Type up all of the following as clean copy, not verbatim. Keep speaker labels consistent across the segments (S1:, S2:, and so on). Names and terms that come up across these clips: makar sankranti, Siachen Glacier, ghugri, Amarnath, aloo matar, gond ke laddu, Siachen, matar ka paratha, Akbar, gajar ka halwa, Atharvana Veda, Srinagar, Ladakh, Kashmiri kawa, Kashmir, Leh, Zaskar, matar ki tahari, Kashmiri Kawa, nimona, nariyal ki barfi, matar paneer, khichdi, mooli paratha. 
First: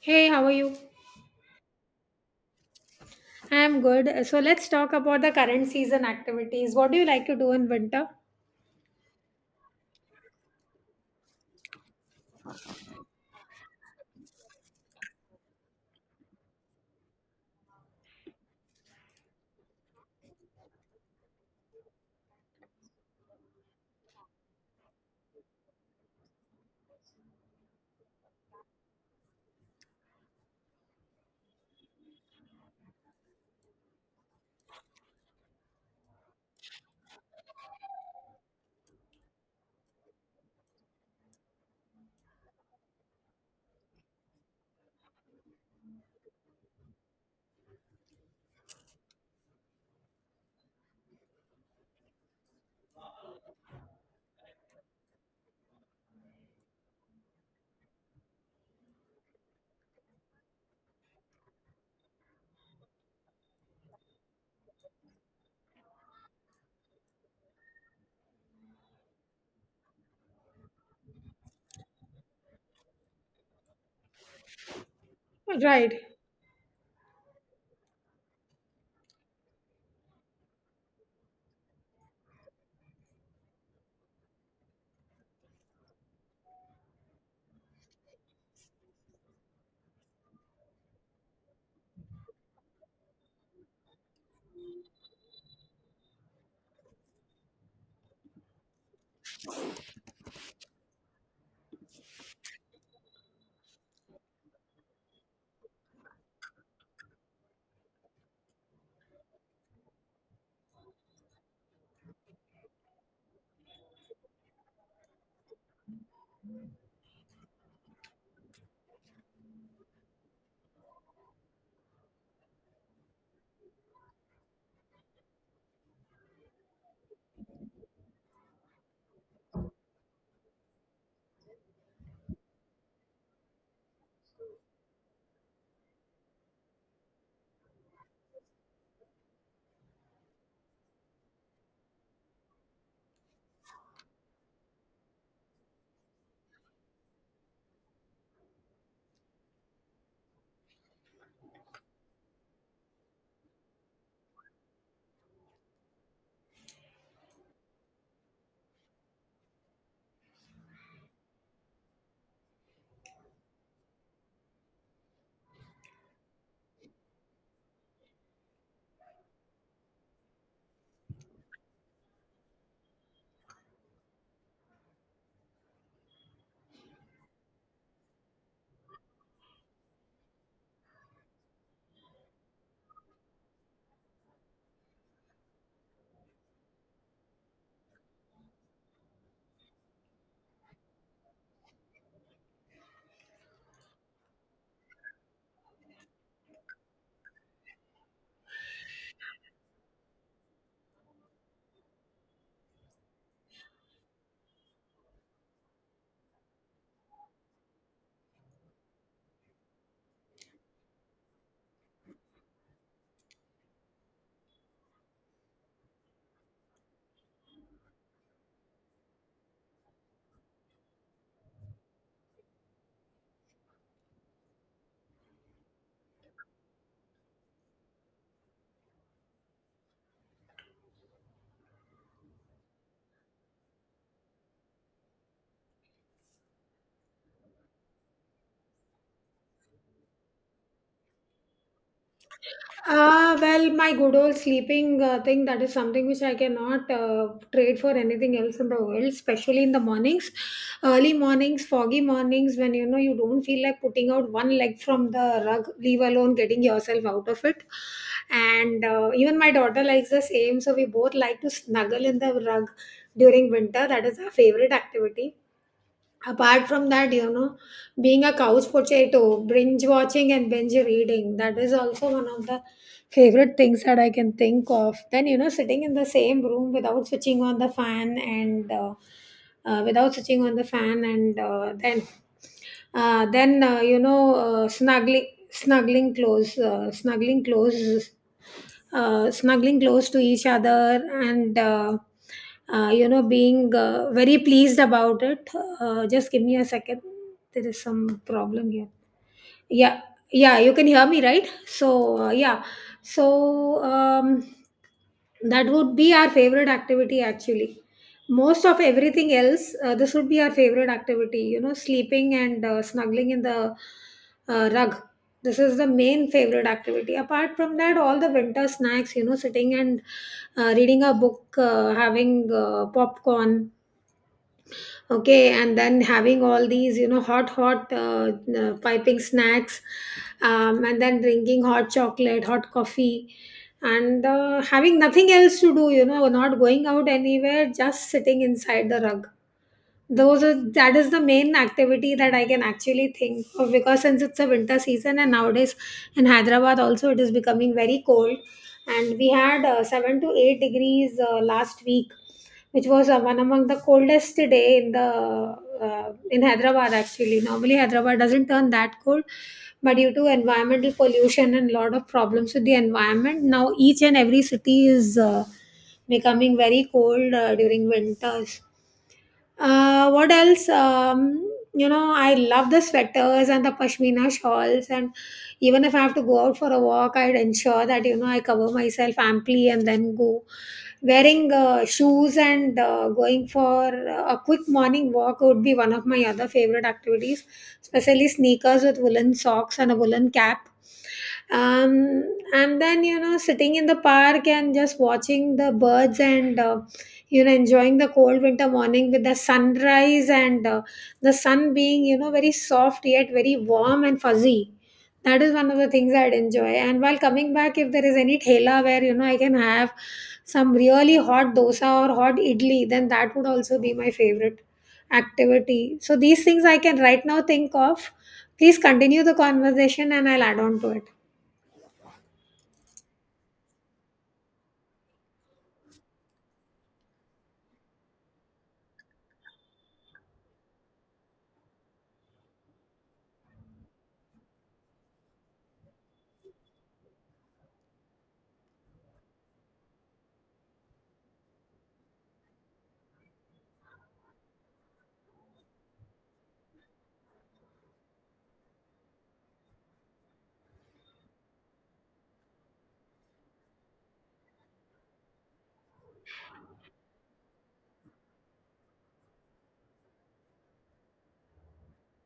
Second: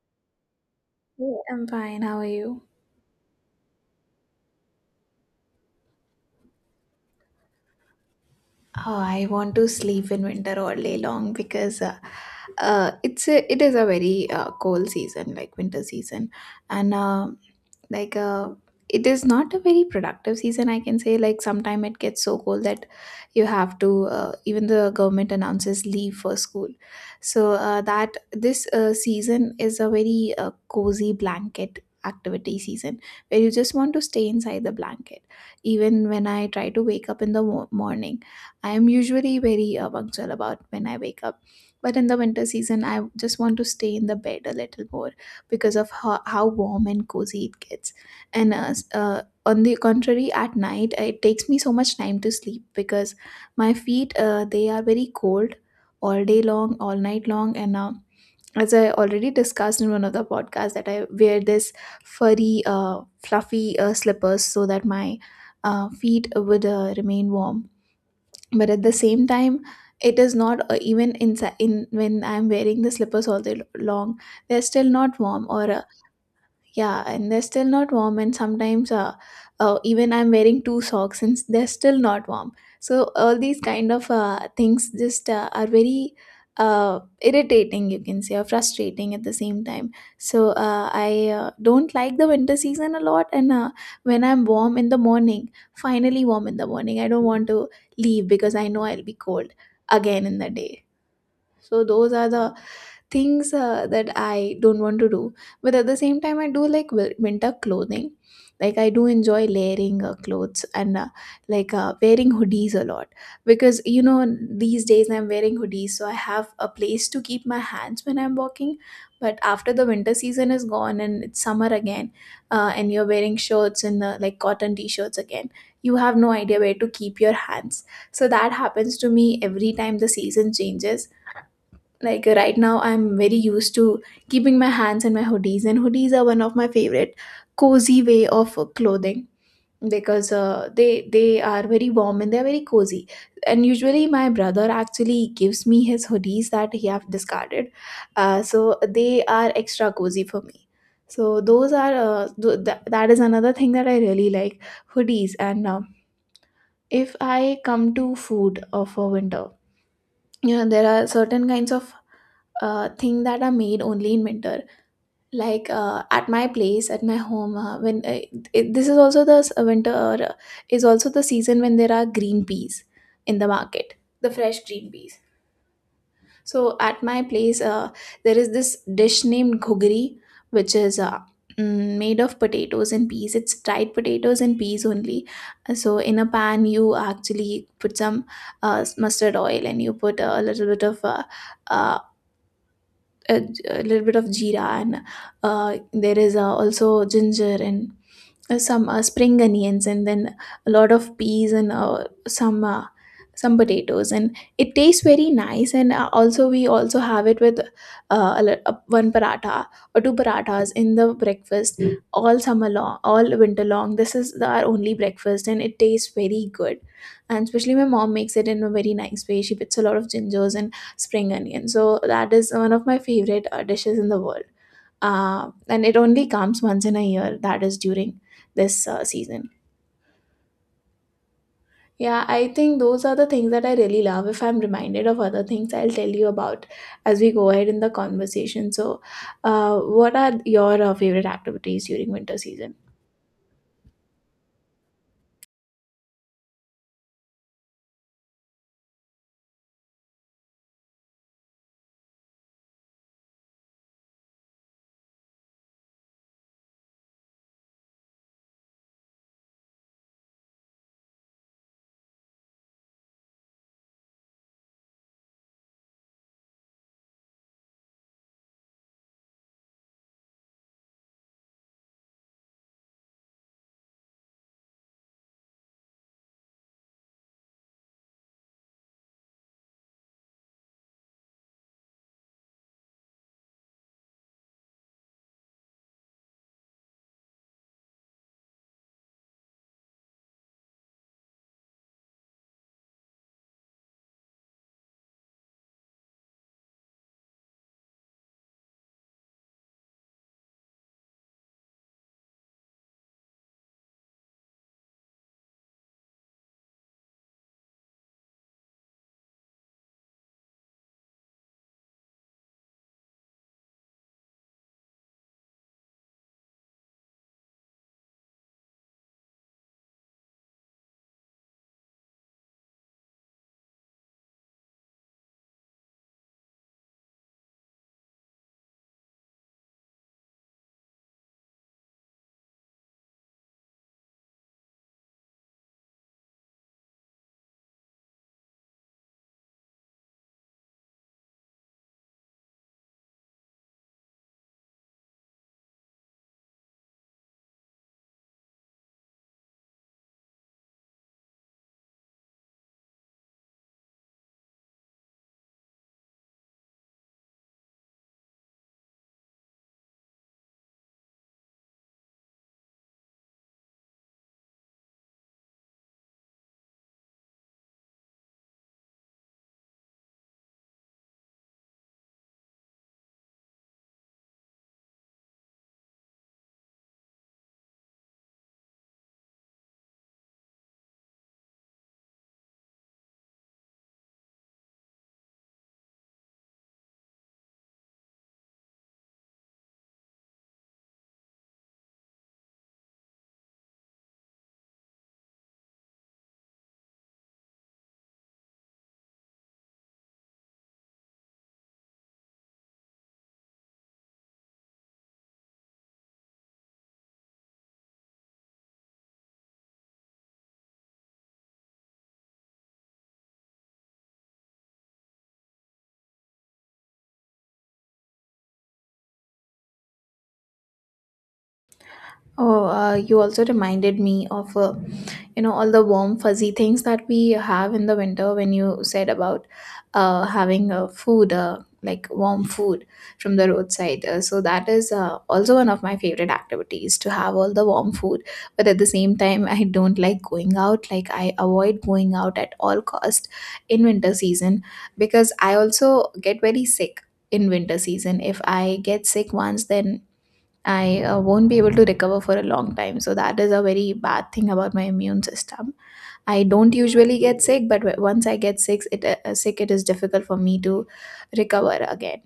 S1: Hey, how are you?
S2: Hey, I'm fine. How are you?
S1: I'm good. So let's talk about the current season activities. What do you like to do in winter?
S2: Oh, I want to sleep in winter all day long because it is a very cold season, like winter season, and like it is not a very productive season. I can say like sometime it gets so cold that you have to even the government announces leave for school. So that this season is a very cozy blanket activity season where you just want to stay inside the blanket. Even when I try to wake up in the morning, I am usually very punctual about when I wake up. But in the winter season, I just want to stay in the bed a little more because of how warm and cozy it gets. And on the contrary, at night, it takes me so much time to sleep because my feet, they are very cold all day long, all night long. And as I already discussed in one of the podcasts, that I wear this furry, fluffy slippers so that my feet would remain warm, but at the same time it is not even inside, in, when I'm wearing the slippers all day long, they're still not warm or
S1: Right.
S2: yeah, and they're still not warm. And sometimes, even I'm wearing two socks and they're still not warm. So all these kind of things just are very irritating, you can say, or frustrating at the same time. So I don't like the winter season a lot. And when I'm warm in the morning, finally warm in the morning, I don't want to leave because I know I'll be cold again in the day. So those are the things that I don't want to do. But at the same time, I do like winter clothing. Like I do enjoy layering clothes and like wearing hoodies a lot, because these days I'm wearing hoodies, so I have a place to keep my hands when I'm walking. But after the winter season is gone and it's summer again, and you're wearing shirts and like cotton t-shirts again, you have no idea where to keep your hands. So that happens to me every time the season changes, like right now I'm very used to keeping my hands in my hoodies, and hoodies are one of my favorite cozy way of clothing, because they are very warm and they're very cozy. And usually my brother actually gives me his hoodies that he have discarded, so they are extra cozy for me. So those are that is another thing that I really like, hoodies. And if I come to food for winter, there are certain kinds of thing that are made only in winter, like at my place, at my home, when this is also the winter, uh, is also the season when there are green peas in the market, the fresh green peas. So at my place, there is this dish named ghugri, which is made of potatoes and peas. It's dried potatoes and peas only. So in a pan, you actually put some mustard oil, and you put a little bit of uh, a, a little bit of jeera, and there is also ginger, and some spring onions, and then a lot of peas and some potatoes, and it tastes very nice. And also we also have it with one paratha or two parathas in the breakfast. Mm. All summer long, all winter long, this is our only breakfast, and it tastes very good. And especially my mom makes it in a very nice way, she puts a lot of gingers and spring onions, so that is one of my favorite dishes in the world. And it only comes once in a year, that is during this season. Yeah, I think those are the things that I really love. If I'm reminded of other things, I'll tell you about as we go ahead in the conversation. So, what are your favorite activities during winter season?
S1: Ah, well, my good old sleeping thing, that is something which I cannot trade for anything else in the world, especially in the mornings, early mornings, foggy mornings, when you know you don't feel like putting out one leg from the rug, leave alone getting yourself out of it. And even my daughter likes the same, so we both like to snuggle in the rug during winter. That is our favorite activity. Apart from that, you know, being a couch potato, binge watching and binge reading, that is also one of the favorite things that I can think of. Then, you know, sitting in the same room without switching on the fan and without switching on the fan, and then you know, snuggling close to each other, and you know, being very pleased about it. Just give me a second, there is some problem here. Yeah, yeah, you can hear me, right? So, yeah, so that would be our favorite activity actually. Most of everything else, this would be our favorite activity, you know, sleeping and snuggling in the rug. This is the main favorite activity. Apart from that, all the winter snacks, you know, sitting and reading a book, having popcorn, okay, and then having all these, you know, hot piping snacks, and then drinking hot chocolate, hot coffee, and having nothing else to do, you know, not going out anywhere, just sitting inside the rug. Those are that is the main activity that I can actually think of, because since it's a winter season, and nowadays in Hyderabad also it is becoming very cold, and we had 7 to 8 degrees last week, which was one among the coldest day in the in Hyderabad. Actually, normally Hyderabad doesn't turn that cold, but due to environmental pollution and lot of problems with the environment, now each and every city is becoming very cold during winters. What else, you know, I love the sweaters and the pashmina shawls, and even if I have to go out for a walk, I'd ensure that, you know, I cover myself amply and then go wearing shoes, and going for a quick morning walk would be one of my other favorite activities, especially sneakers with woolen socks and a woolen cap. um, and then, you know, sitting in the park and just watching the birds, and you know, enjoying the cold winter morning with the sunrise, and the sun being, you know, very soft yet very warm and fuzzy. That is one of the things I'd enjoy. And while coming back, if there is any thela where, you know, I can have some really hot dosa or hot idli, then that would also be my favorite activity. So these things I can right now think of. Please continue the conversation and I'll add on to it.
S2: Oh, you also reminded me of, all the warm, fuzzy things that we have in the winter, when you said about having food, like warm food from the roadside. So that is also one of my favorite activities, to have all the warm food. But at the same time, I don't like going out. Like I avoid going out at all cost in winter season, because I also get very sick in winter season. If I get sick once, then I won't be able to recover for a long time. So that is a very bad thing about my immune system. I don't usually get sick, but once I get sick, it is difficult for me to recover again.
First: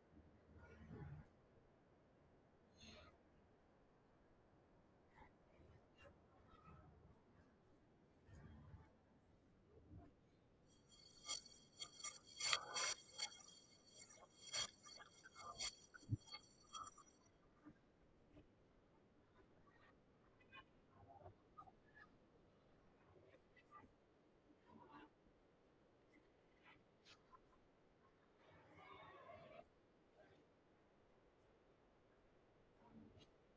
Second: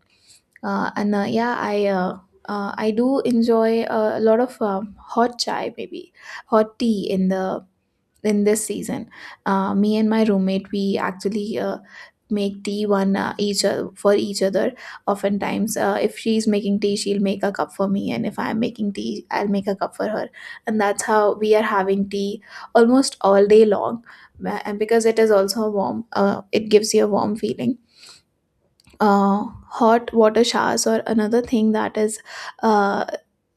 S2: And yeah, I do enjoy a lot of hot chai, maybe hot tea, in the in this season. Me and my roommate, we actually make tea one each for each other. Oftentimes, if she's making tea, she'll make a cup for me, and if I'm making tea, I'll make a cup for her, and that's how we are having tea almost all day long. And because it is also warm, it gives you a warm feeling. Hot water showers or another thing that is uh,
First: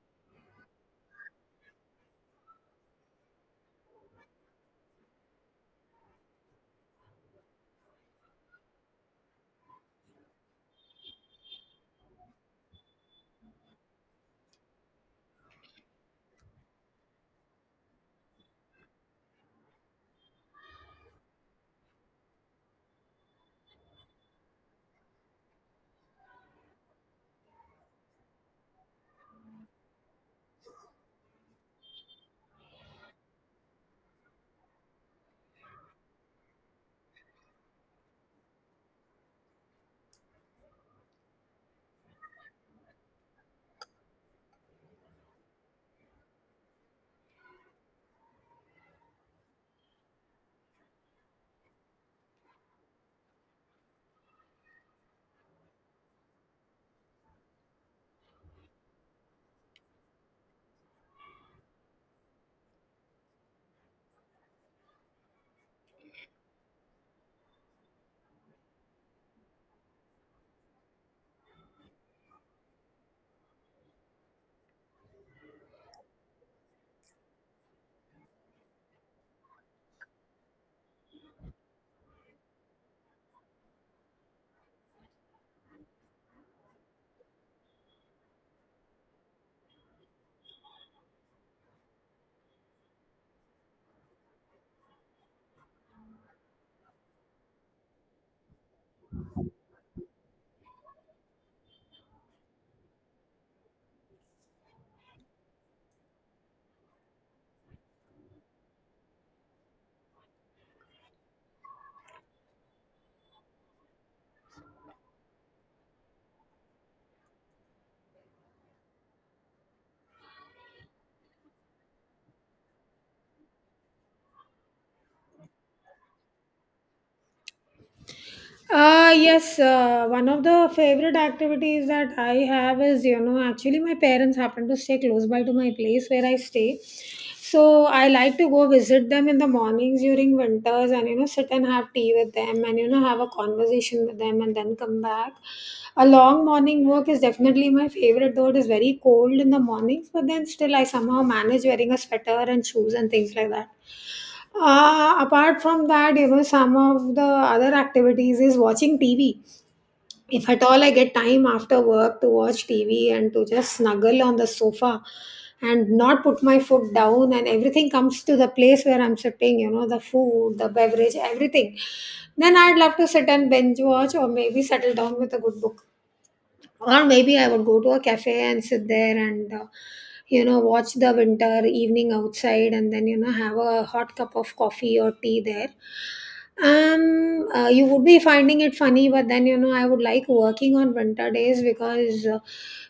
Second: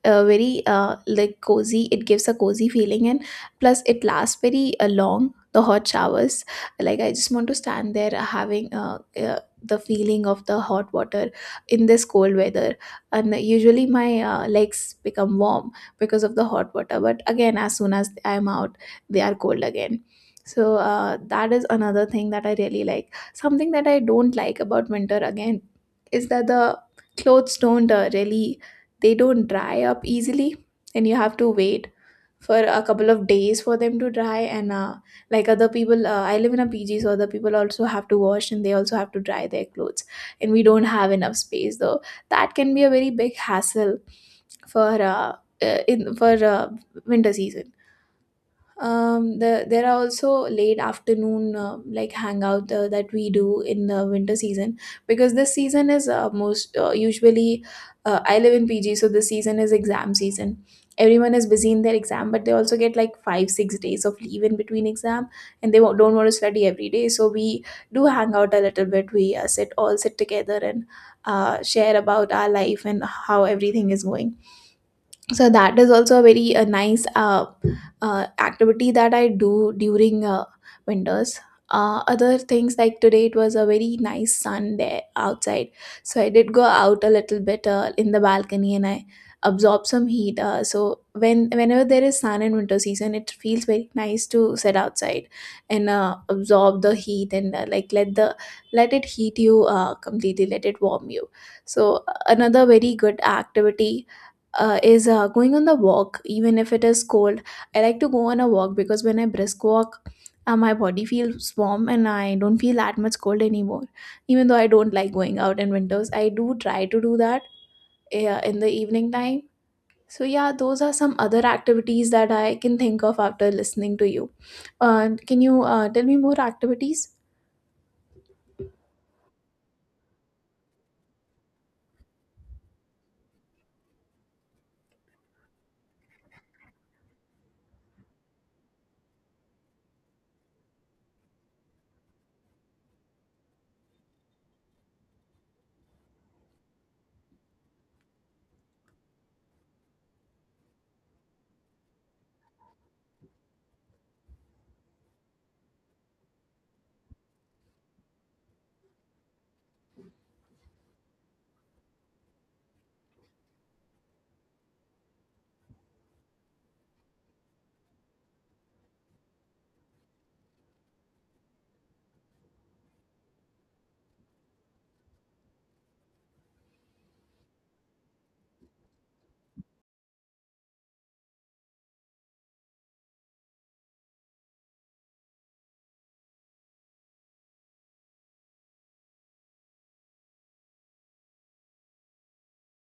S2: very like cozy, it gives a cozy feeling. And plus it lasts very long, the hot showers, like I just want to stand there having the feeling of the hot water in this cold weather. And usually my legs become warm because of the hot water, but again, as soon as I'm out, they are cold again. So that is another thing that I really like. Something that I don't like about winter again is that the clothes don't really, they don't dry up easily, and you have to wait for a couple of days for them to dry. And like other people, I live in a PG, so other people also have to wash and they also have to dry their clothes, and we don't have enough space, though. That can be a very big hassle for in for winter season. There are also late afternoon like hangout that we do in the winter season, because this season is most usually, I live in PG, so this season is exam season. Everyone is busy in their exam, but they also get like 5 6 days of leave in between exam, and they don't want to study every day. So we do hang out a little bit. We sit all sit together and share about our life and how everything is going. So that is also a very nice activity that I do during winters. Other things, like today it was a very nice sun there outside, so I did go out a little bit in the balcony and I absorb some heat. So whenever there is sun in winter season, it feels very nice to sit outside and absorb the heat, and like let it heat you completely, let it warm you. So another very good activity is going on the walk, even if it is cold, I like to go on a walk, because when I brisk walk, my body feels warm and I don't feel that much cold anymore. Even though I don't like going out in winters, I do try to do that in the evening time. So yeah, those are some other activities that I can think of after listening to you. Can you tell me more activities?
S1: Yes, one of the favorite activities that I have is, you know, actually my parents happen to stay close by to my place where I stay. So I like to go visit them in the mornings during winters and, you know, sit and have tea with them and, you know, have a conversation with them and then come back. A long morning walk is definitely my favorite, though it is very cold in the mornings, but then still I somehow manage wearing a sweater and shoes and things like that. Apart from that, you know, some of the other activities is watching TV. If at all I get time after work to watch TV and to just snuggle on the sofa and not put my foot down, and everything comes to the place where I'm sitting, you know, the food, the beverage, everything, then I'd love to sit and binge watch, or maybe settle down with a good book, or maybe I would go to a cafe and sit there and, you know, watch the winter evening outside, and then, you know, have a hot cup of coffee or tea there. You would be finding it funny, but then, you know, I would like working on winter days, because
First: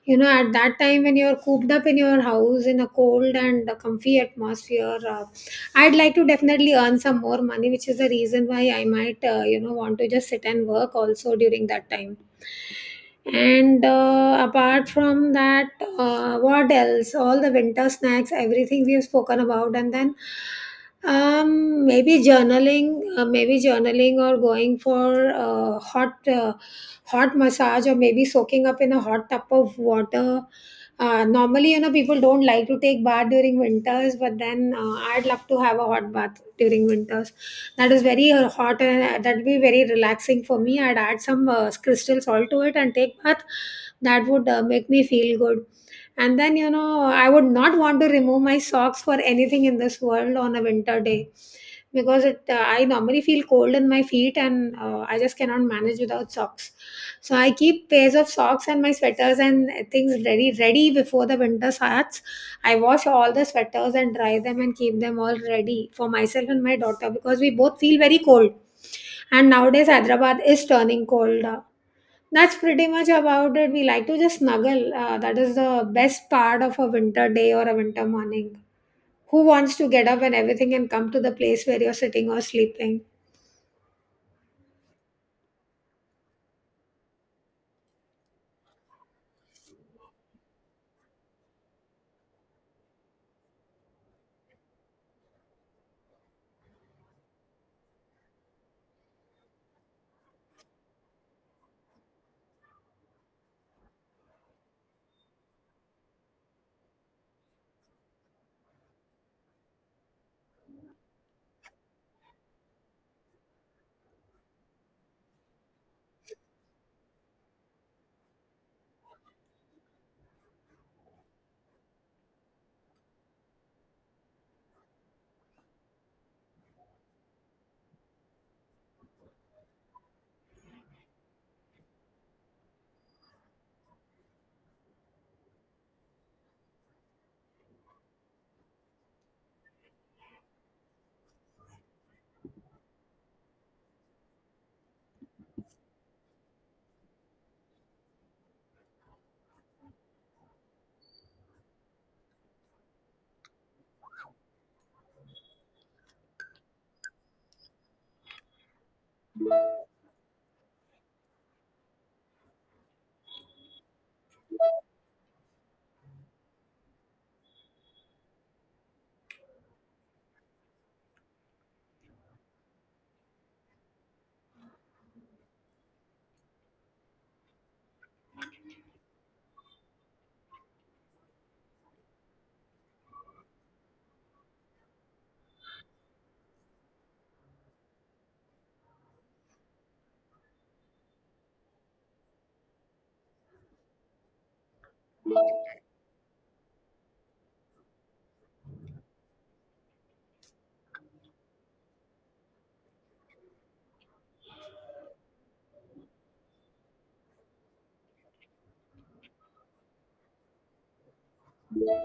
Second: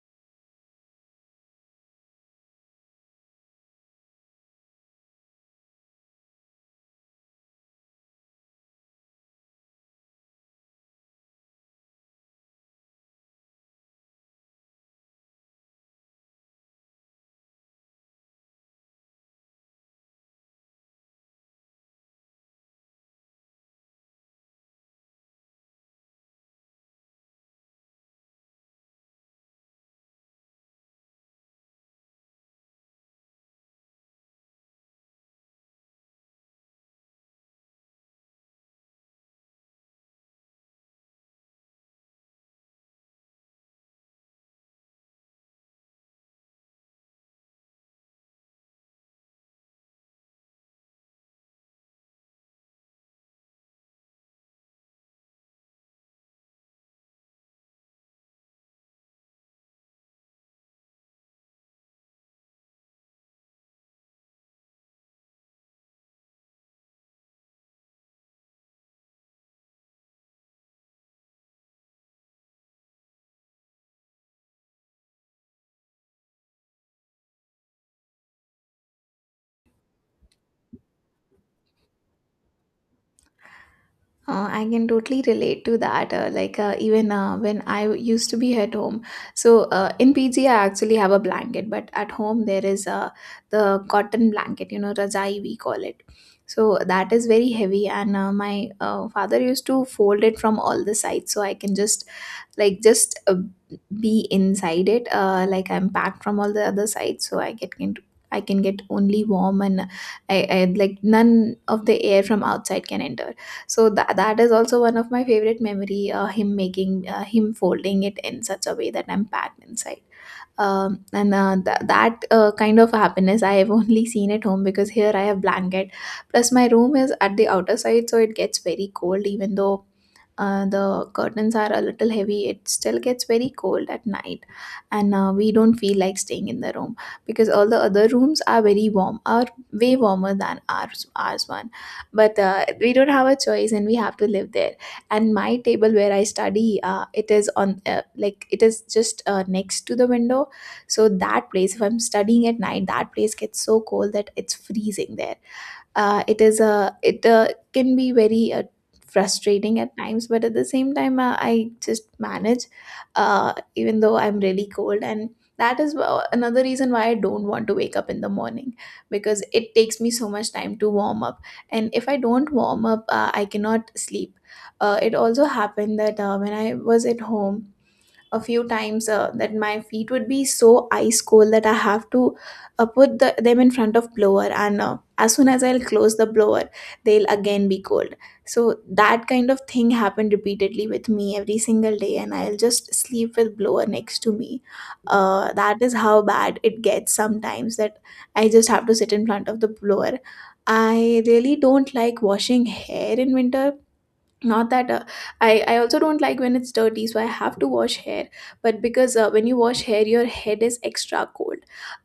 S1: you know, at that time when you're cooped up in your house in a cold and a comfy atmosphere, I'd like to definitely earn some more money, which is the reason why I might, you know, want to just sit and work also during that time. And apart from that, what else, all the winter snacks, everything we have spoken about. And then, maybe journaling, maybe journaling, or going for hot massage, or maybe soaking up in a hot tub of water. Normally, you know, people don't like to take bath during winters, but then I'd love to have a hot bath during winters, that is very hot, and that would be very relaxing for me. I'd add some crystal salt to it and take bath, that would make me feel good. And then, you know, I would not want to remove my socks for anything in this world on a winter day, because it I normally feel cold in my feet, and I just cannot manage without socks. So I keep pairs of socks, and my sweaters and things ready before the winter starts. I wash all the sweaters and dry them and keep them all ready for myself and my daughter, because we both feel very cold, and nowadays Hyderabad is turning cold. That's pretty much about it. We like to just snuggle, that is the best part of a winter day or a winter morning. Who wants to get up and everything and come to the place where you're sitting or sleeping?
S2: I can totally relate to that. Like even when I used to be at home, so in PG I actually have a blanket, but at home there is the cotton blanket, you know, rajai we call it. So that is very heavy, and my father used to fold it from all the sides, so I can just, like, just be inside it, like I'm packed from all the other sides, so I can get only warm, and I like none of the air from outside can enter. So that is also one of my favorite memory. Him making him folding it in such a way that I'm packed inside and that kind of happiness I have only seen at home, because here I have blanket, plus my room is at the outer side, so it gets very cold. Even though the curtains are a little heavy, it still gets very cold at night, and we don't feel like staying in the room, because all the other rooms are very warm, are way warmer than ours one. But we don't have a choice and we have to live there. And my table where I study, it is just next to the window. So that place, if I'm studying at night, that place gets so cold that it's freezing there. It is a it can be very frustrating at times, but at the same time, I just manage, even though I'm really cold and. That is another reason why I don't want to wake up in the morning, because it takes me so much time to warm up. And if I don't warm up, I cannot sleep. It also happened that when I was at home, a few times that my feet would be so ice cold that I have to put them in front of blower, and as soon as I'll close the blower they'll again be cold. So that kind of thing happened repeatedly with me every single day, and I'll just sleep with blower next to me. That is how bad it gets sometimes, that I just have to sit in front of the blower. I really don't like washing hair in winter. Not that I also don't like when it's dirty, so I have to wash hair, but because when you wash hair your head is extra cold.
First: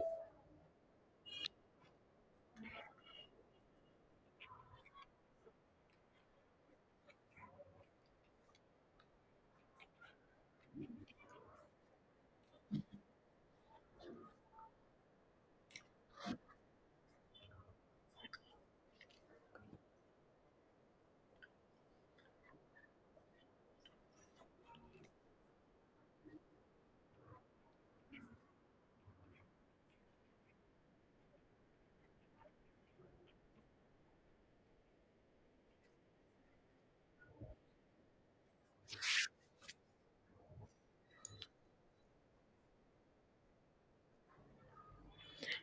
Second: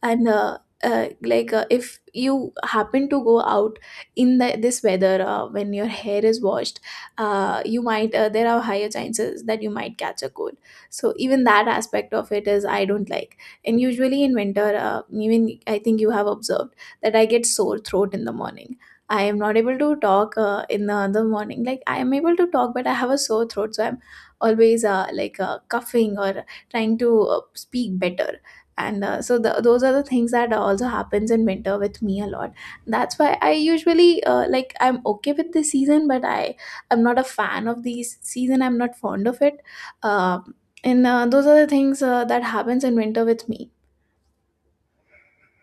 S2: And if you happen to go out in this weather when your hair is washed, you might there are higher chances that you might catch a cold. So even that aspect of it is, I don't like. And usually in winter, even I think you have observed that I get sore throat in the morning. I am not able to talk in the other morning. Like, I am able to talk, but I have a sore throat, so I'm always coughing or trying to speak better. And so those are the things that also happens in winter with me a lot. That's why I usually, I'm okay with this season, but I'm not a fan of these season. I'm not fond of it. Um and those are the things that happens in winter with me.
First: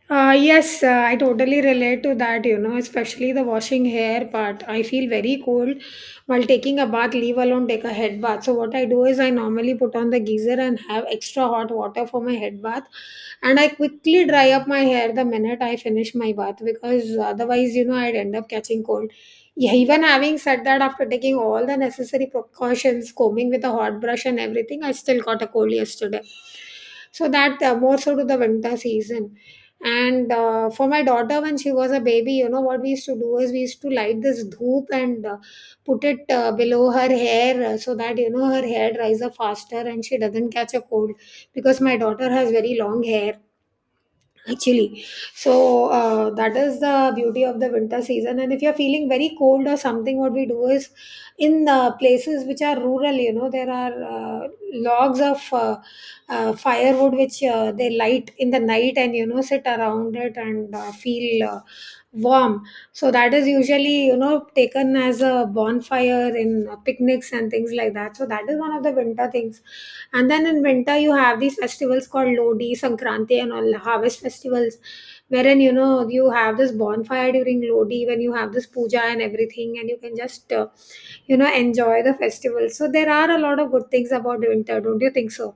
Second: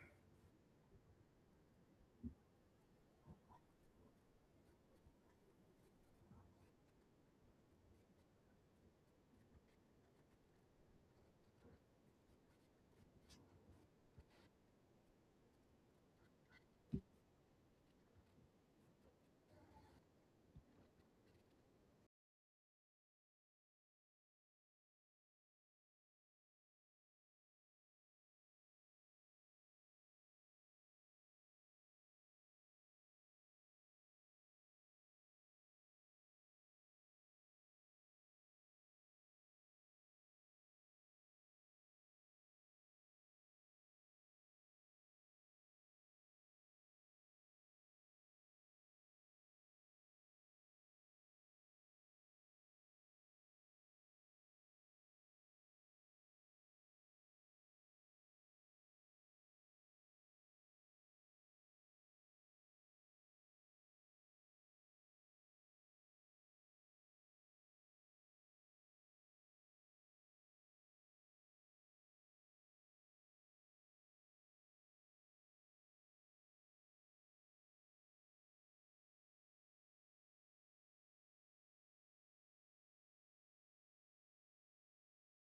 S1: Yes, I totally relate to that, you know, especially the washing hair part. I feel very cold while taking a bath, leave alone take a head bath. So what I do is I normally put on the geyser and have extra hot water for my head bath, and I quickly dry up my hair the minute I finish my bath, because otherwise, you know, I'd end up catching cold. Yeah, even having said that, after taking all the necessary precautions, combing with a hot brush and everything, I still got a cold yesterday. So that, more so to the winter season. And for my daughter, when she was a baby, you know what we used to do is, we used to light this dhoop and put it below her hair, so that, you know, her hair dries up faster and she doesn't catch a cold, because my daughter has very long hair, actually. So that is the beauty of the winter season. And if you're feeling very cold or something, what we do is, in places which are rural, you know, there are logs of firewood, which they light in the night, and you know, sit around it and feel warm. So that is usually, you know, taken as a bonfire in picnics and things like that. So that is one of the winter things. And then in winter, you have these festivals called Lodi, Sankranti, and all harvest festivals, wherein, you know, you have this bonfire during Lodi when you have this puja and everything, and you can just, you know, enjoy the festival. So there are a lot of good things about winter, don't you think so?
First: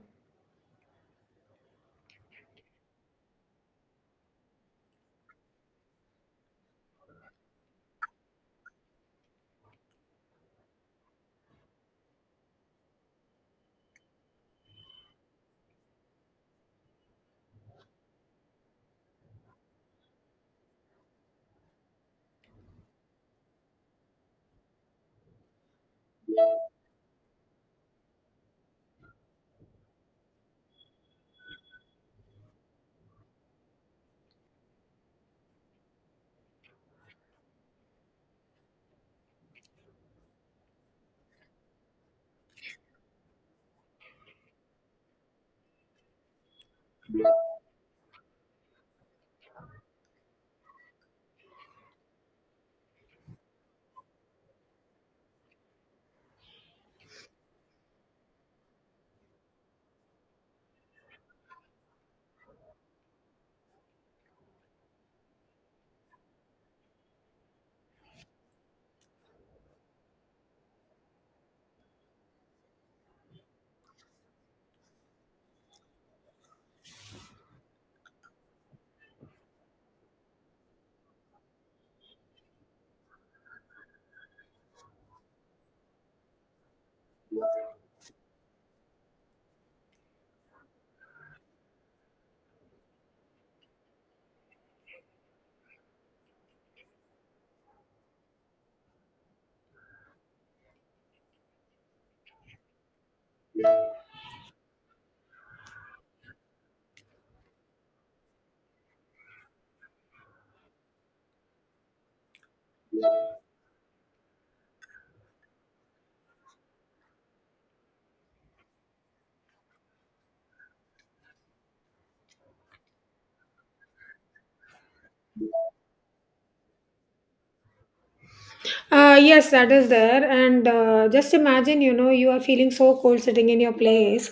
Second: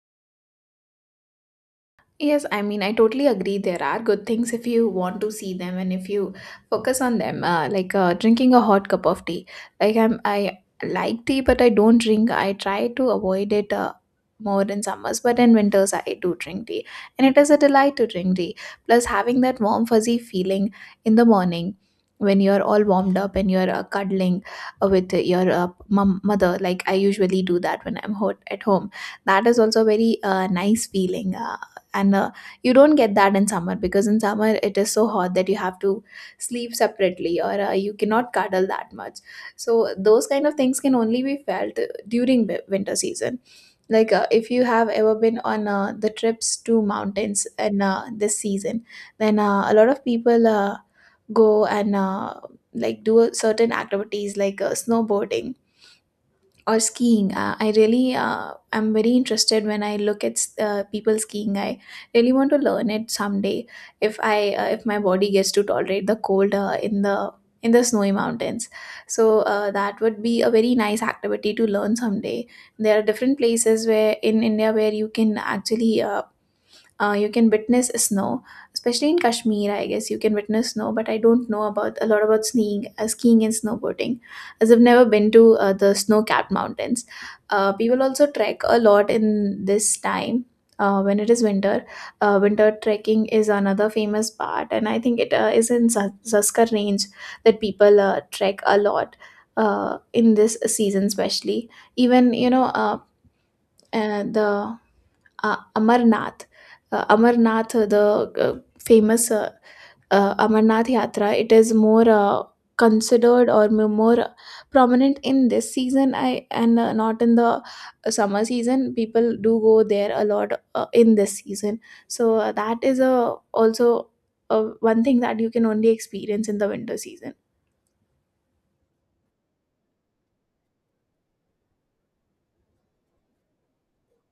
S2: Yes, I mean, I totally agree. There are good things if you want to see them and if you focus on them, like drinking a hot cup of tea. Like, I like tea, but I don't drink. I try to avoid it more in summers, but in winters I do drink tea, and it is a delight to drink tea. Plus, having that warm fuzzy feeling in the morning when you're all warmed up and you're cuddling with your mum mother, like I usually do that when I'm hot at home. That is also a very nice feeling. And you don't get that in summer, because in summer it is so hot that you have to sleep separately, or you cannot cuddle that much. So those kind of things can only be felt during winter season. Like, if you have ever been on the trips to mountains in this season, then a lot of people go and do certain activities like snowboarding or skiing. I really am very interested when I look at people skiing. I really want to learn it someday, if my body gets to tolerate the cold in the snowy mountains. So that would be a very nice activity to learn someday. There are different places where in India where you can actually you can witness snow, especially in Kashmir. I guess you can witness snow, but I don't know about a lot about skiing, and snowboarding, as I've never been to the snow-capped mountains. People also trek a lot in this time. When it is winter, winter trekking is another famous part, and I think it is in Zaskar range that people trek a lot in this season, especially. Even you know, the Amarnath. Amarnath, the famous Amarnath Yatra, it is more considered or more prominent in this season, I and not in the summer season. People do go there a lot in this season. So that is also one thing that you can only experience in the winter season.
S1: Yes, that is there. And just imagine, you know, you are feeling so cold sitting in your place.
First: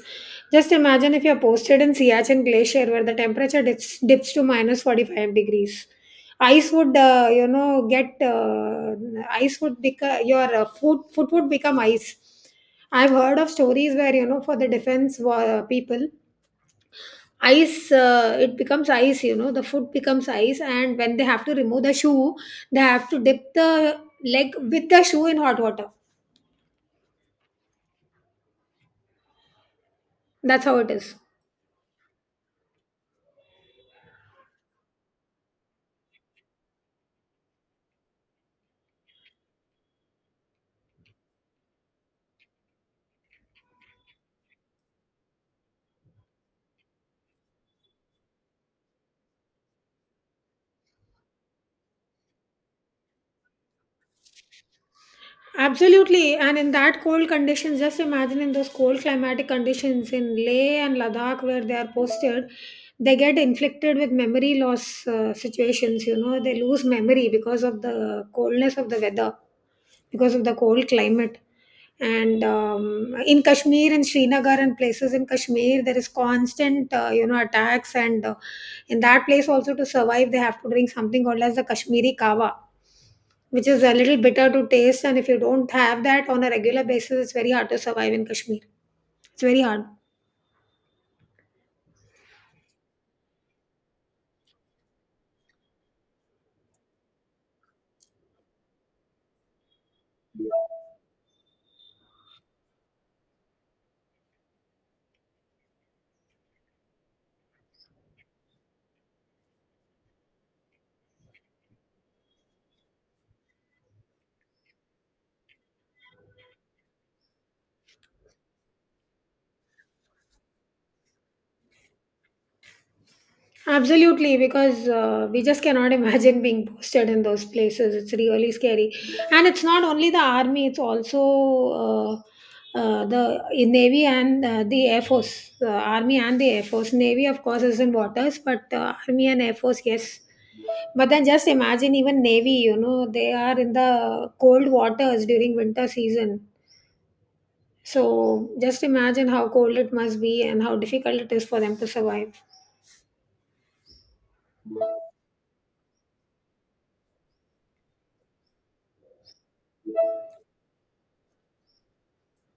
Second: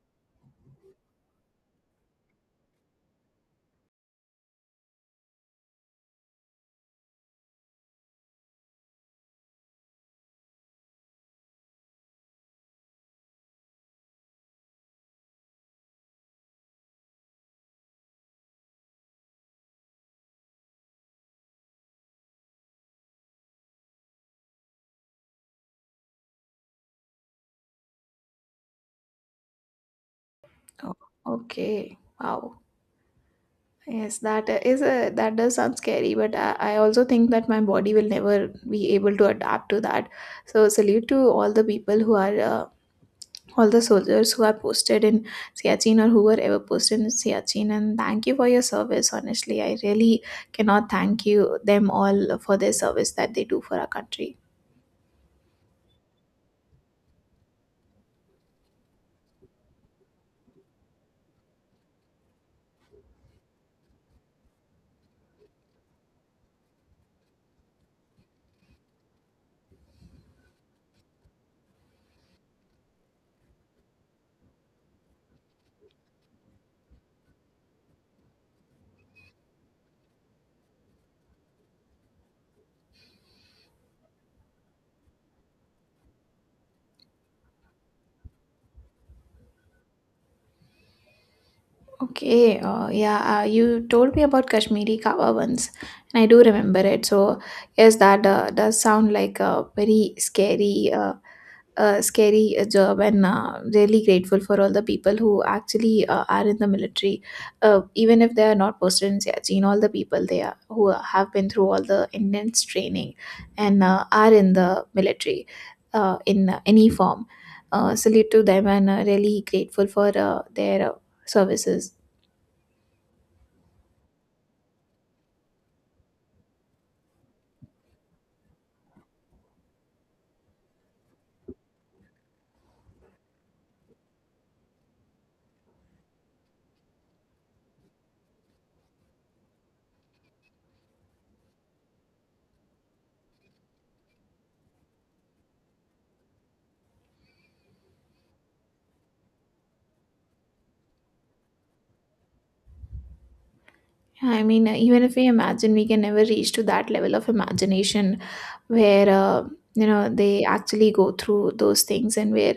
S1: Just imagine if you're posted in Siachen Glacier where the temperature dips to minus 45 degrees. Ice would, you know, get, ice would become your foot foot would become ice. I've heard of stories where, you know, for the defense people, ice, it becomes ice, you know, the foot becomes ice, and when they have to remove the shoe, they have to dip the leg with the shoe in hot water. That's how it
S2: Oh,
S1: is.
S2: okay. Wow. Yes, that is a that does sound scary, but I also think that my body will never be able to adapt to that. So salute to all the soldiers who are posted in Siachin, or who were ever posted in Siachin. And thank you for your service. Honestly, I really cannot thank you them all for their service that they do for our country.
S1: Absolutely, and in that cold conditions, just imagine, in those cold climatic conditions in Leh and Ladakh where they are posted, they get inflicted with memory loss situations. You know, they lose memory because of the coldness of the weather, because of the cold climate. And in Kashmir, in Srinagar, and places in Kashmir, there is constant, you know, attacks. And in that place also, to survive, they have to drink something called as the Kashmiri kawa which is a little bitter to taste. And if you don't have that on a regular basis, it's very hard to survive in Kashmir. It's very hard.
S2: Okay, yeah, you told me about Kashmiri Kawa once, and I do remember it. So, yes, that does sound like a very scary job, and really grateful for all the people who actually are in the military, even if they are not posted in Siachen. All the people they are who have been through all the intense training, and are in the military, in any form. Salute to them, and really grateful for their services.
S1: Absolutely, because we just cannot imagine being posted in those places. It's really scary. And it's not only the army, it's also the Navy and the Air Force, Army and the Air Force. Navy, of course, is in waters, but Army and Air Force, yes. But then just imagine even Navy, you know, they are in the cold waters during winter season. So just imagine how cold it must be and how difficult it is for them to survive.
S2: I mean, even if we imagine, we can never reach to that level of imagination where, they actually go through those things, and where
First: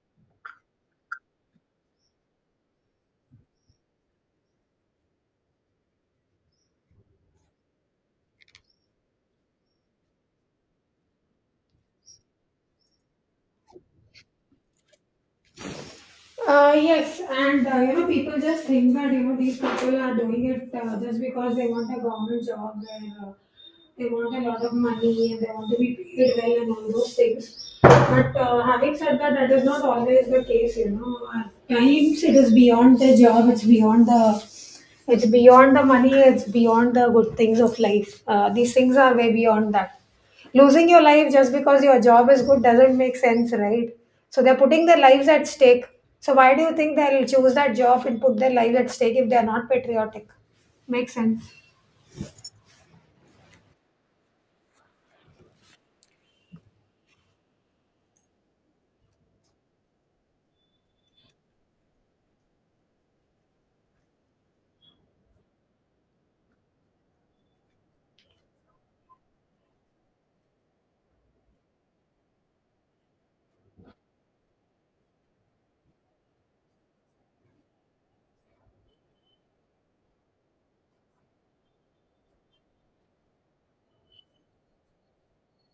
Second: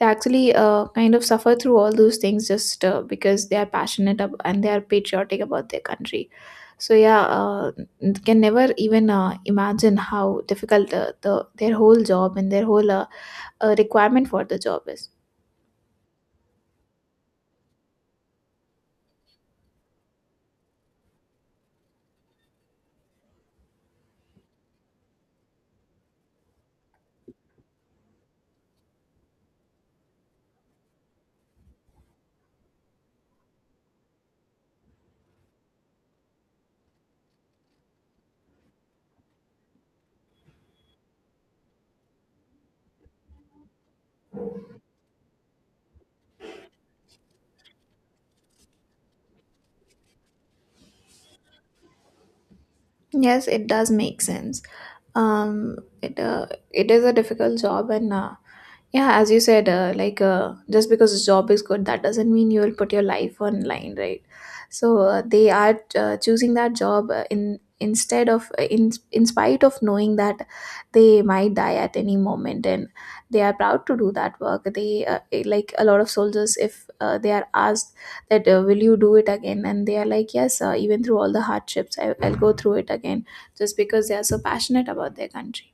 S2: they actually kind of suffer through all those things, just because they are and they are patriotic about their country. So, yeah, can never even imagine how difficult their whole job and their whole requirement for the job is.
S1: Yes, and you know, people just think that you know these people are doing it just because they want a government job where they want a lot of money and they want to be paid well and all those things. But having said that, that is not always the case. You know, at times it is beyond the job, it's beyond the money, it's beyond the good things of life. These things are way beyond that. Losing your life just because your job is good doesn't make sense, right? So they're putting their lives at stake. So why do you think they'll choose that job and put their lives at stake if they're not patriotic? Makes sense.
S2: Yes, it does make sense. Um, it uh, it is a difficult job, and yeah, as you said, just because the job is good, that doesn't mean you will put your life on line, right? So they are choosing that job in spite of knowing that they might die at any moment, and they are proud to do that work. They Like, a lot of soldiers, if they are asked that will you do it again, and they are like, yes, even through all the hardships, I'll go through it again, just because they are so passionate about their country.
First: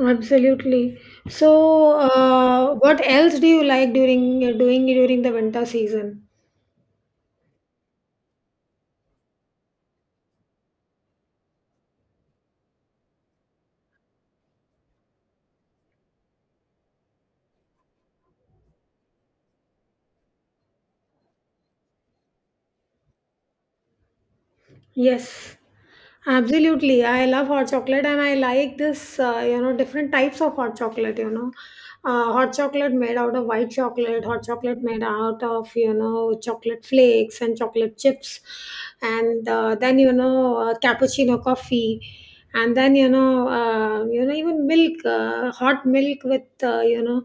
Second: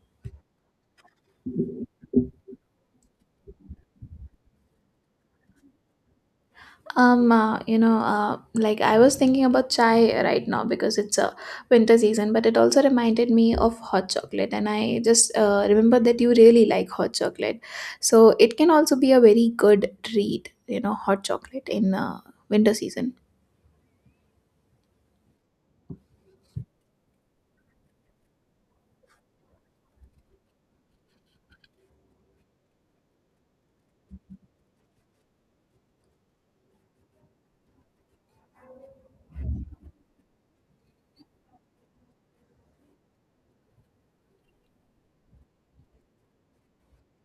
S1: Absolutely. So, what else do you like during doing during the winter season?
S2: um uh, you know uh, I was thinking about chai right now, because it's a winter season, but it also reminded me of hot chocolate, and I just remember that you really like hot chocolate. So it can also be a very good treat, hot chocolate in winter season.
S1: Yes, absolutely. I love hot chocolate and I like this, you know, different types of hot chocolate, you know. Hot chocolate made out of white chocolate, hot chocolate made out of, you know, chocolate flakes and chocolate chips, and then, you know, cappuccino coffee. And then you know, even milk, hot milk with you know,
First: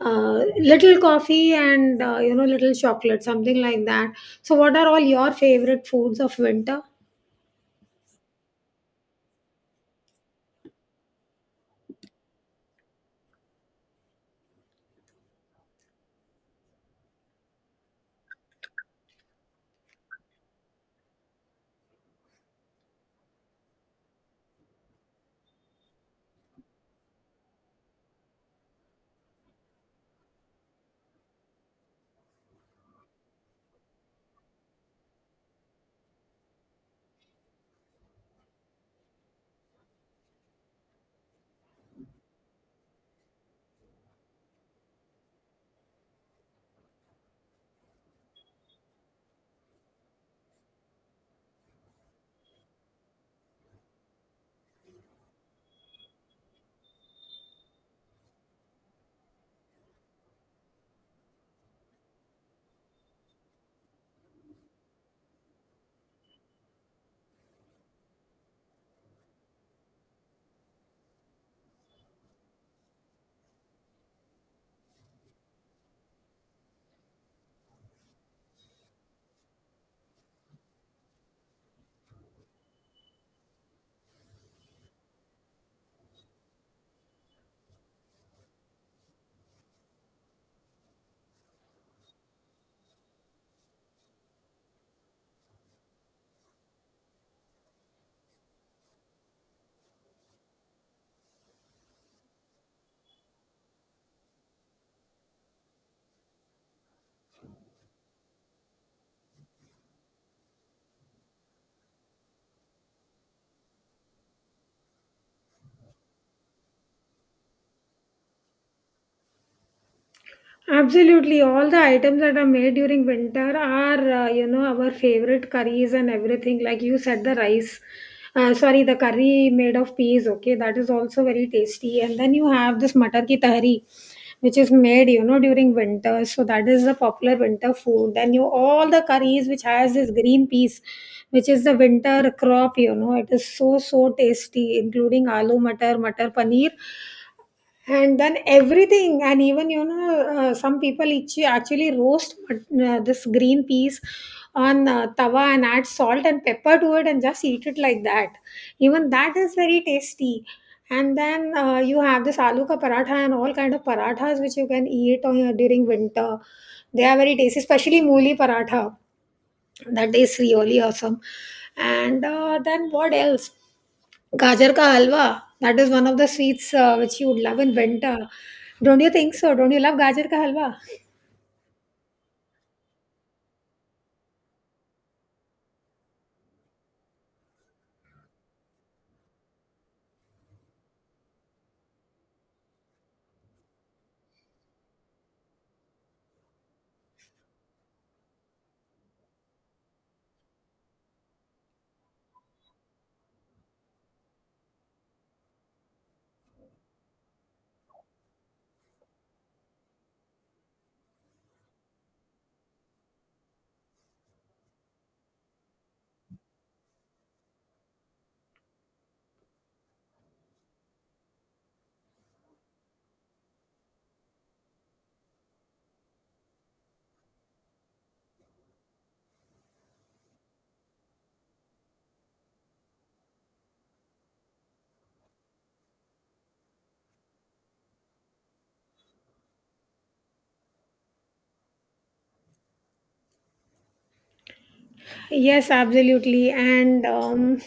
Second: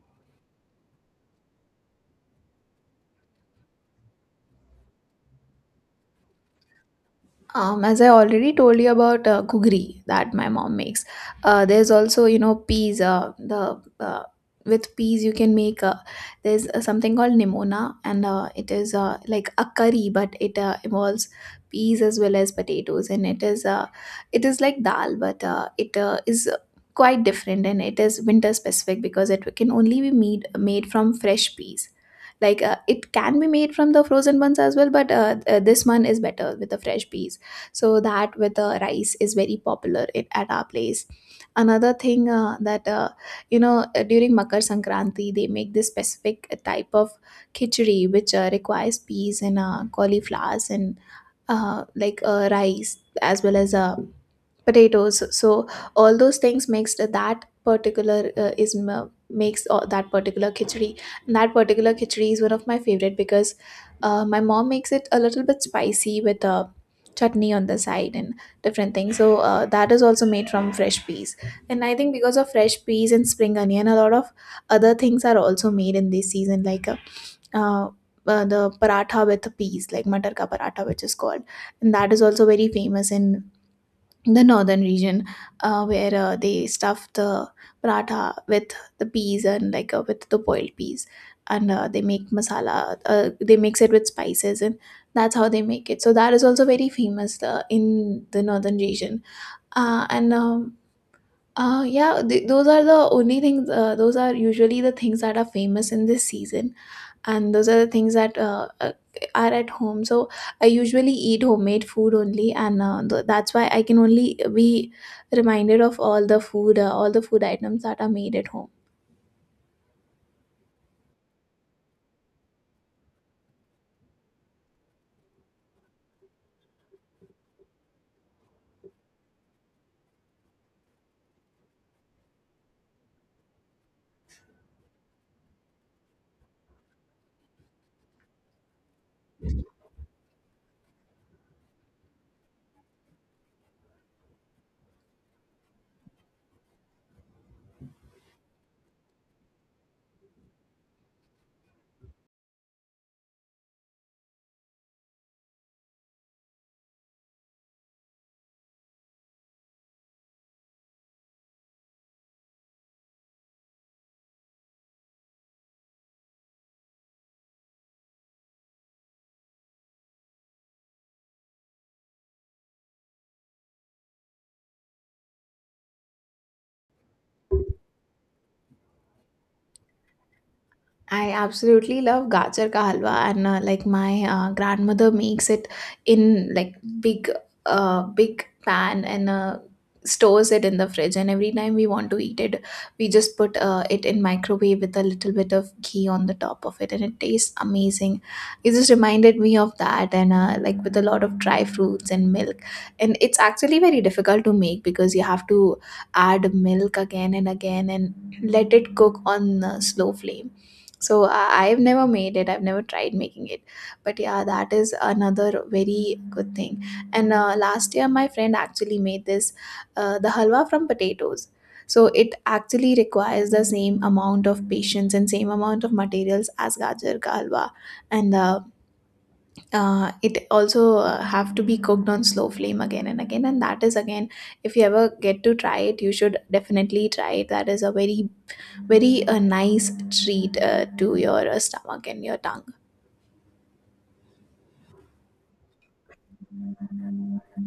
S1: little coffee and you know, little chocolate, something like that. So, what are all your favorite foods of winter?
S2: As I already told you about gugri that my mom makes, there's also, peas. The with peas you can make There's something called nimona, and it is like a curry, but it involves peas as well as potatoes, and it is like dal, but it is quite different, and it is winter specific because it can only be made from fresh peas. Like, it can be made from the frozen ones as well, but this one is better with the fresh peas. So that with the rice is very popular, at our place. Another thing that during makar sankranti they make this specific type of khichdi, which requires peas and cauliflowers and rice as well as potatoes. So all those things makes the- that particular is m- makes that particular khichdi. And that particular khichdi is one of my favorite, because my mom makes it a little bit spicy with chutney on the side and different things. So that is also made from fresh peas. And I think because of fresh peas and spring onion, a lot of other things are also made in this season, like uh, the paratha with peas, like matar ka paratha, which is called, and that is also very famous in the northern region, where they stuff the paratha with the peas and with the boiled peas, and they make masala. They mix it with spices, and that's how they make it. So that is also very famous in the northern region. And yeah, those are usually the things that are famous in this season, and those are the things that are at home. So I usually eat homemade food only, and that's why I can only be reminded of all the food items that are made at home.
S1: Absolutely, all the items that are made during winter are, you know, our favorite curries and everything. Like you said, the rice, sorry, the curry made of peas, okay, that is also very tasty. And then you have this matar ki tahari, which is made, you know, during winter. So that is the popular winter food. Then you all the curries which has this green peas, which is the winter crop, you know, it is so so tasty, including aloo matar, matar paneer and then everything and even you know some people actually roast this green peas on tawa and add salt and pepper to it and just eat it like that. Even that is very tasty. And then you have this aloo ka paratha and all kind of parathas which you can eat on, during winter. They are very tasty, especially mooli paratha. That is really awesome. And then what else? Gajar ka halwa. That is one of the sweets which you would love in winter. Don't you think so? Don't you love gajar ka halwa?
S2: I absolutely love gajar ka halwa, and my grandmother makes it in like, big, big pan, and stores it in the fridge. And every time we want to eat it, we just put it in microwave with a little bit of ghee on the top of it, and it tastes amazing. It just reminded me of that, and with a lot of dry fruits and milk. And it's actually very difficult to make, because you have to add milk again and again and let it cook on slow flame, so I've never made it. I've never tried making it. But yeah, that is another very good thing. And last year, my friend actually made this, the halwa from potatoes. So it actually requires the same amount of patience and same amount of materials as gajar ka halwa, and it also have to be cooked on slow flame again and again. And that is, again, if you ever get to try it, you should definitely try it. That is a very, very a nice treat to your stomach and your tongue.
S1: Yes, absolutely. And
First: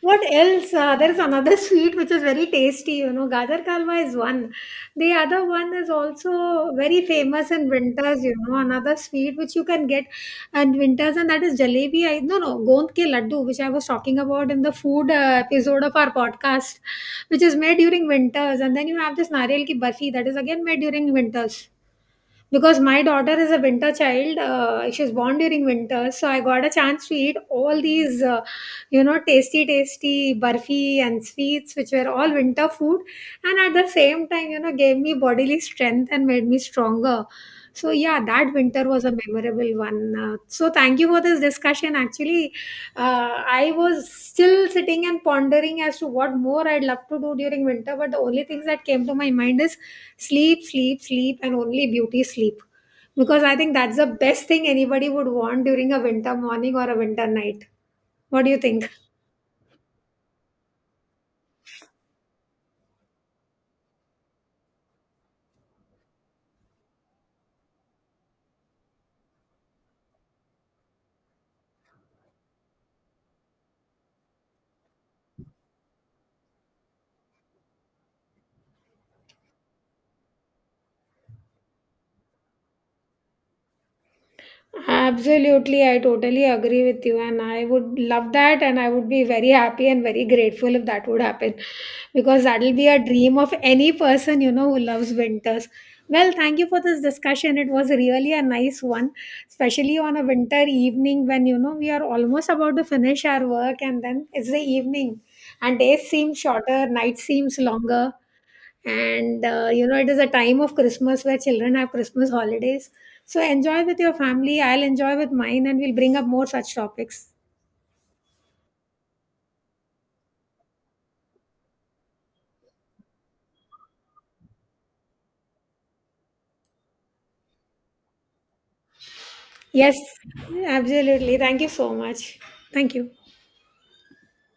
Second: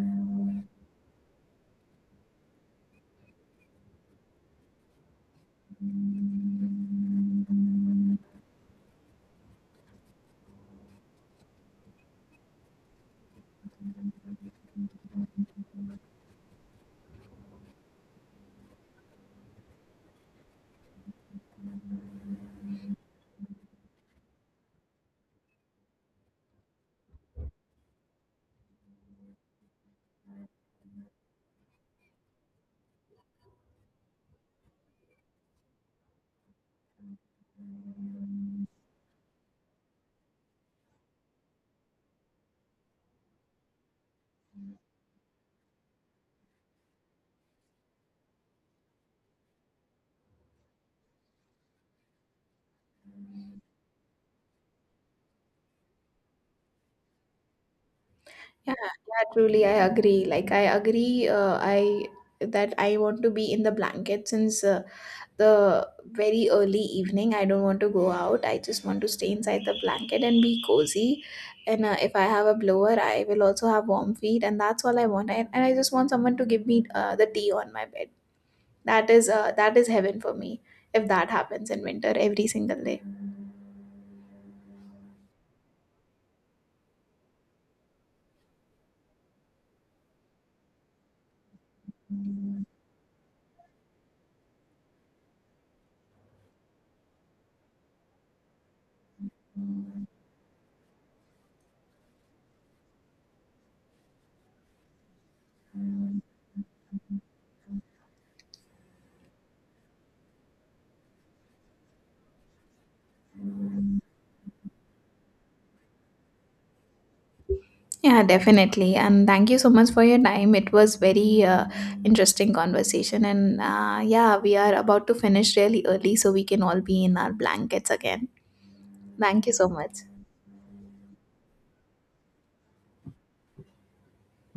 S1: what else? There's another sweet which is very tasty. You know, Gajar Kalwa is one. The other one is also very famous in winters. You know, another sweet which you can get in winters, and that is jalebi. I no, gond ke laddu, which I was talking about in the food episode of our podcast, which is made during winters, and then you have this nariyal ki barfi that is again made during winters because my daughter is a winter child. She was born during winter, so I got a chance to eat all these you know, tasty tasty burfi and sweets which were all winter food, and at the same time, you know, gave me bodily strength and made me stronger. So yeah, that winter was a memorable one. So thank you for this discussion. Actually, I was still sitting and pondering as to what more I'd love to do during winter, but the only things that came to my mind is sleep, sleep, sleep, and only beauty sleep. Because I think that's the best thing anybody would want during a winter morning or a winter night. What do you
S2: Yeah,
S1: think?
S2: yeah, truly, I agree. Like, I agree. I want to be in the blanket since the very early evening. I don't want to go out. I just want to stay inside the blanket and be cozy. And if I have a blower, I will also have warm feet, and that's all I want. And I just want someone to give me the tea on my bed. That is heaven for me, if that happens in winter every single day.
S1: Absolutely, I totally agree with you, and I would love that, and I would be very happy and very grateful if that would happen because that'll be a dream of any person you know who loves winters. Well, thank you for this discussion. It was really a nice one, especially on a winter evening when you know we are almost about to finish our work, and then it's the evening, and days seem shorter, night seems longer. And you know, it is a time of Christmas where children have Christmas holidays. So enjoy with your family, I'll enjoy with mine, and we'll bring up more such topics.
S2: Yeah, definitely. And thank you so much for your time. It was very interesting conversation. And yeah, we are about to finish really early, so we can all be in our blankets again. Thank you so
S1: Yes,
S2: much.
S1: absolutely, thank you so much. Thank you.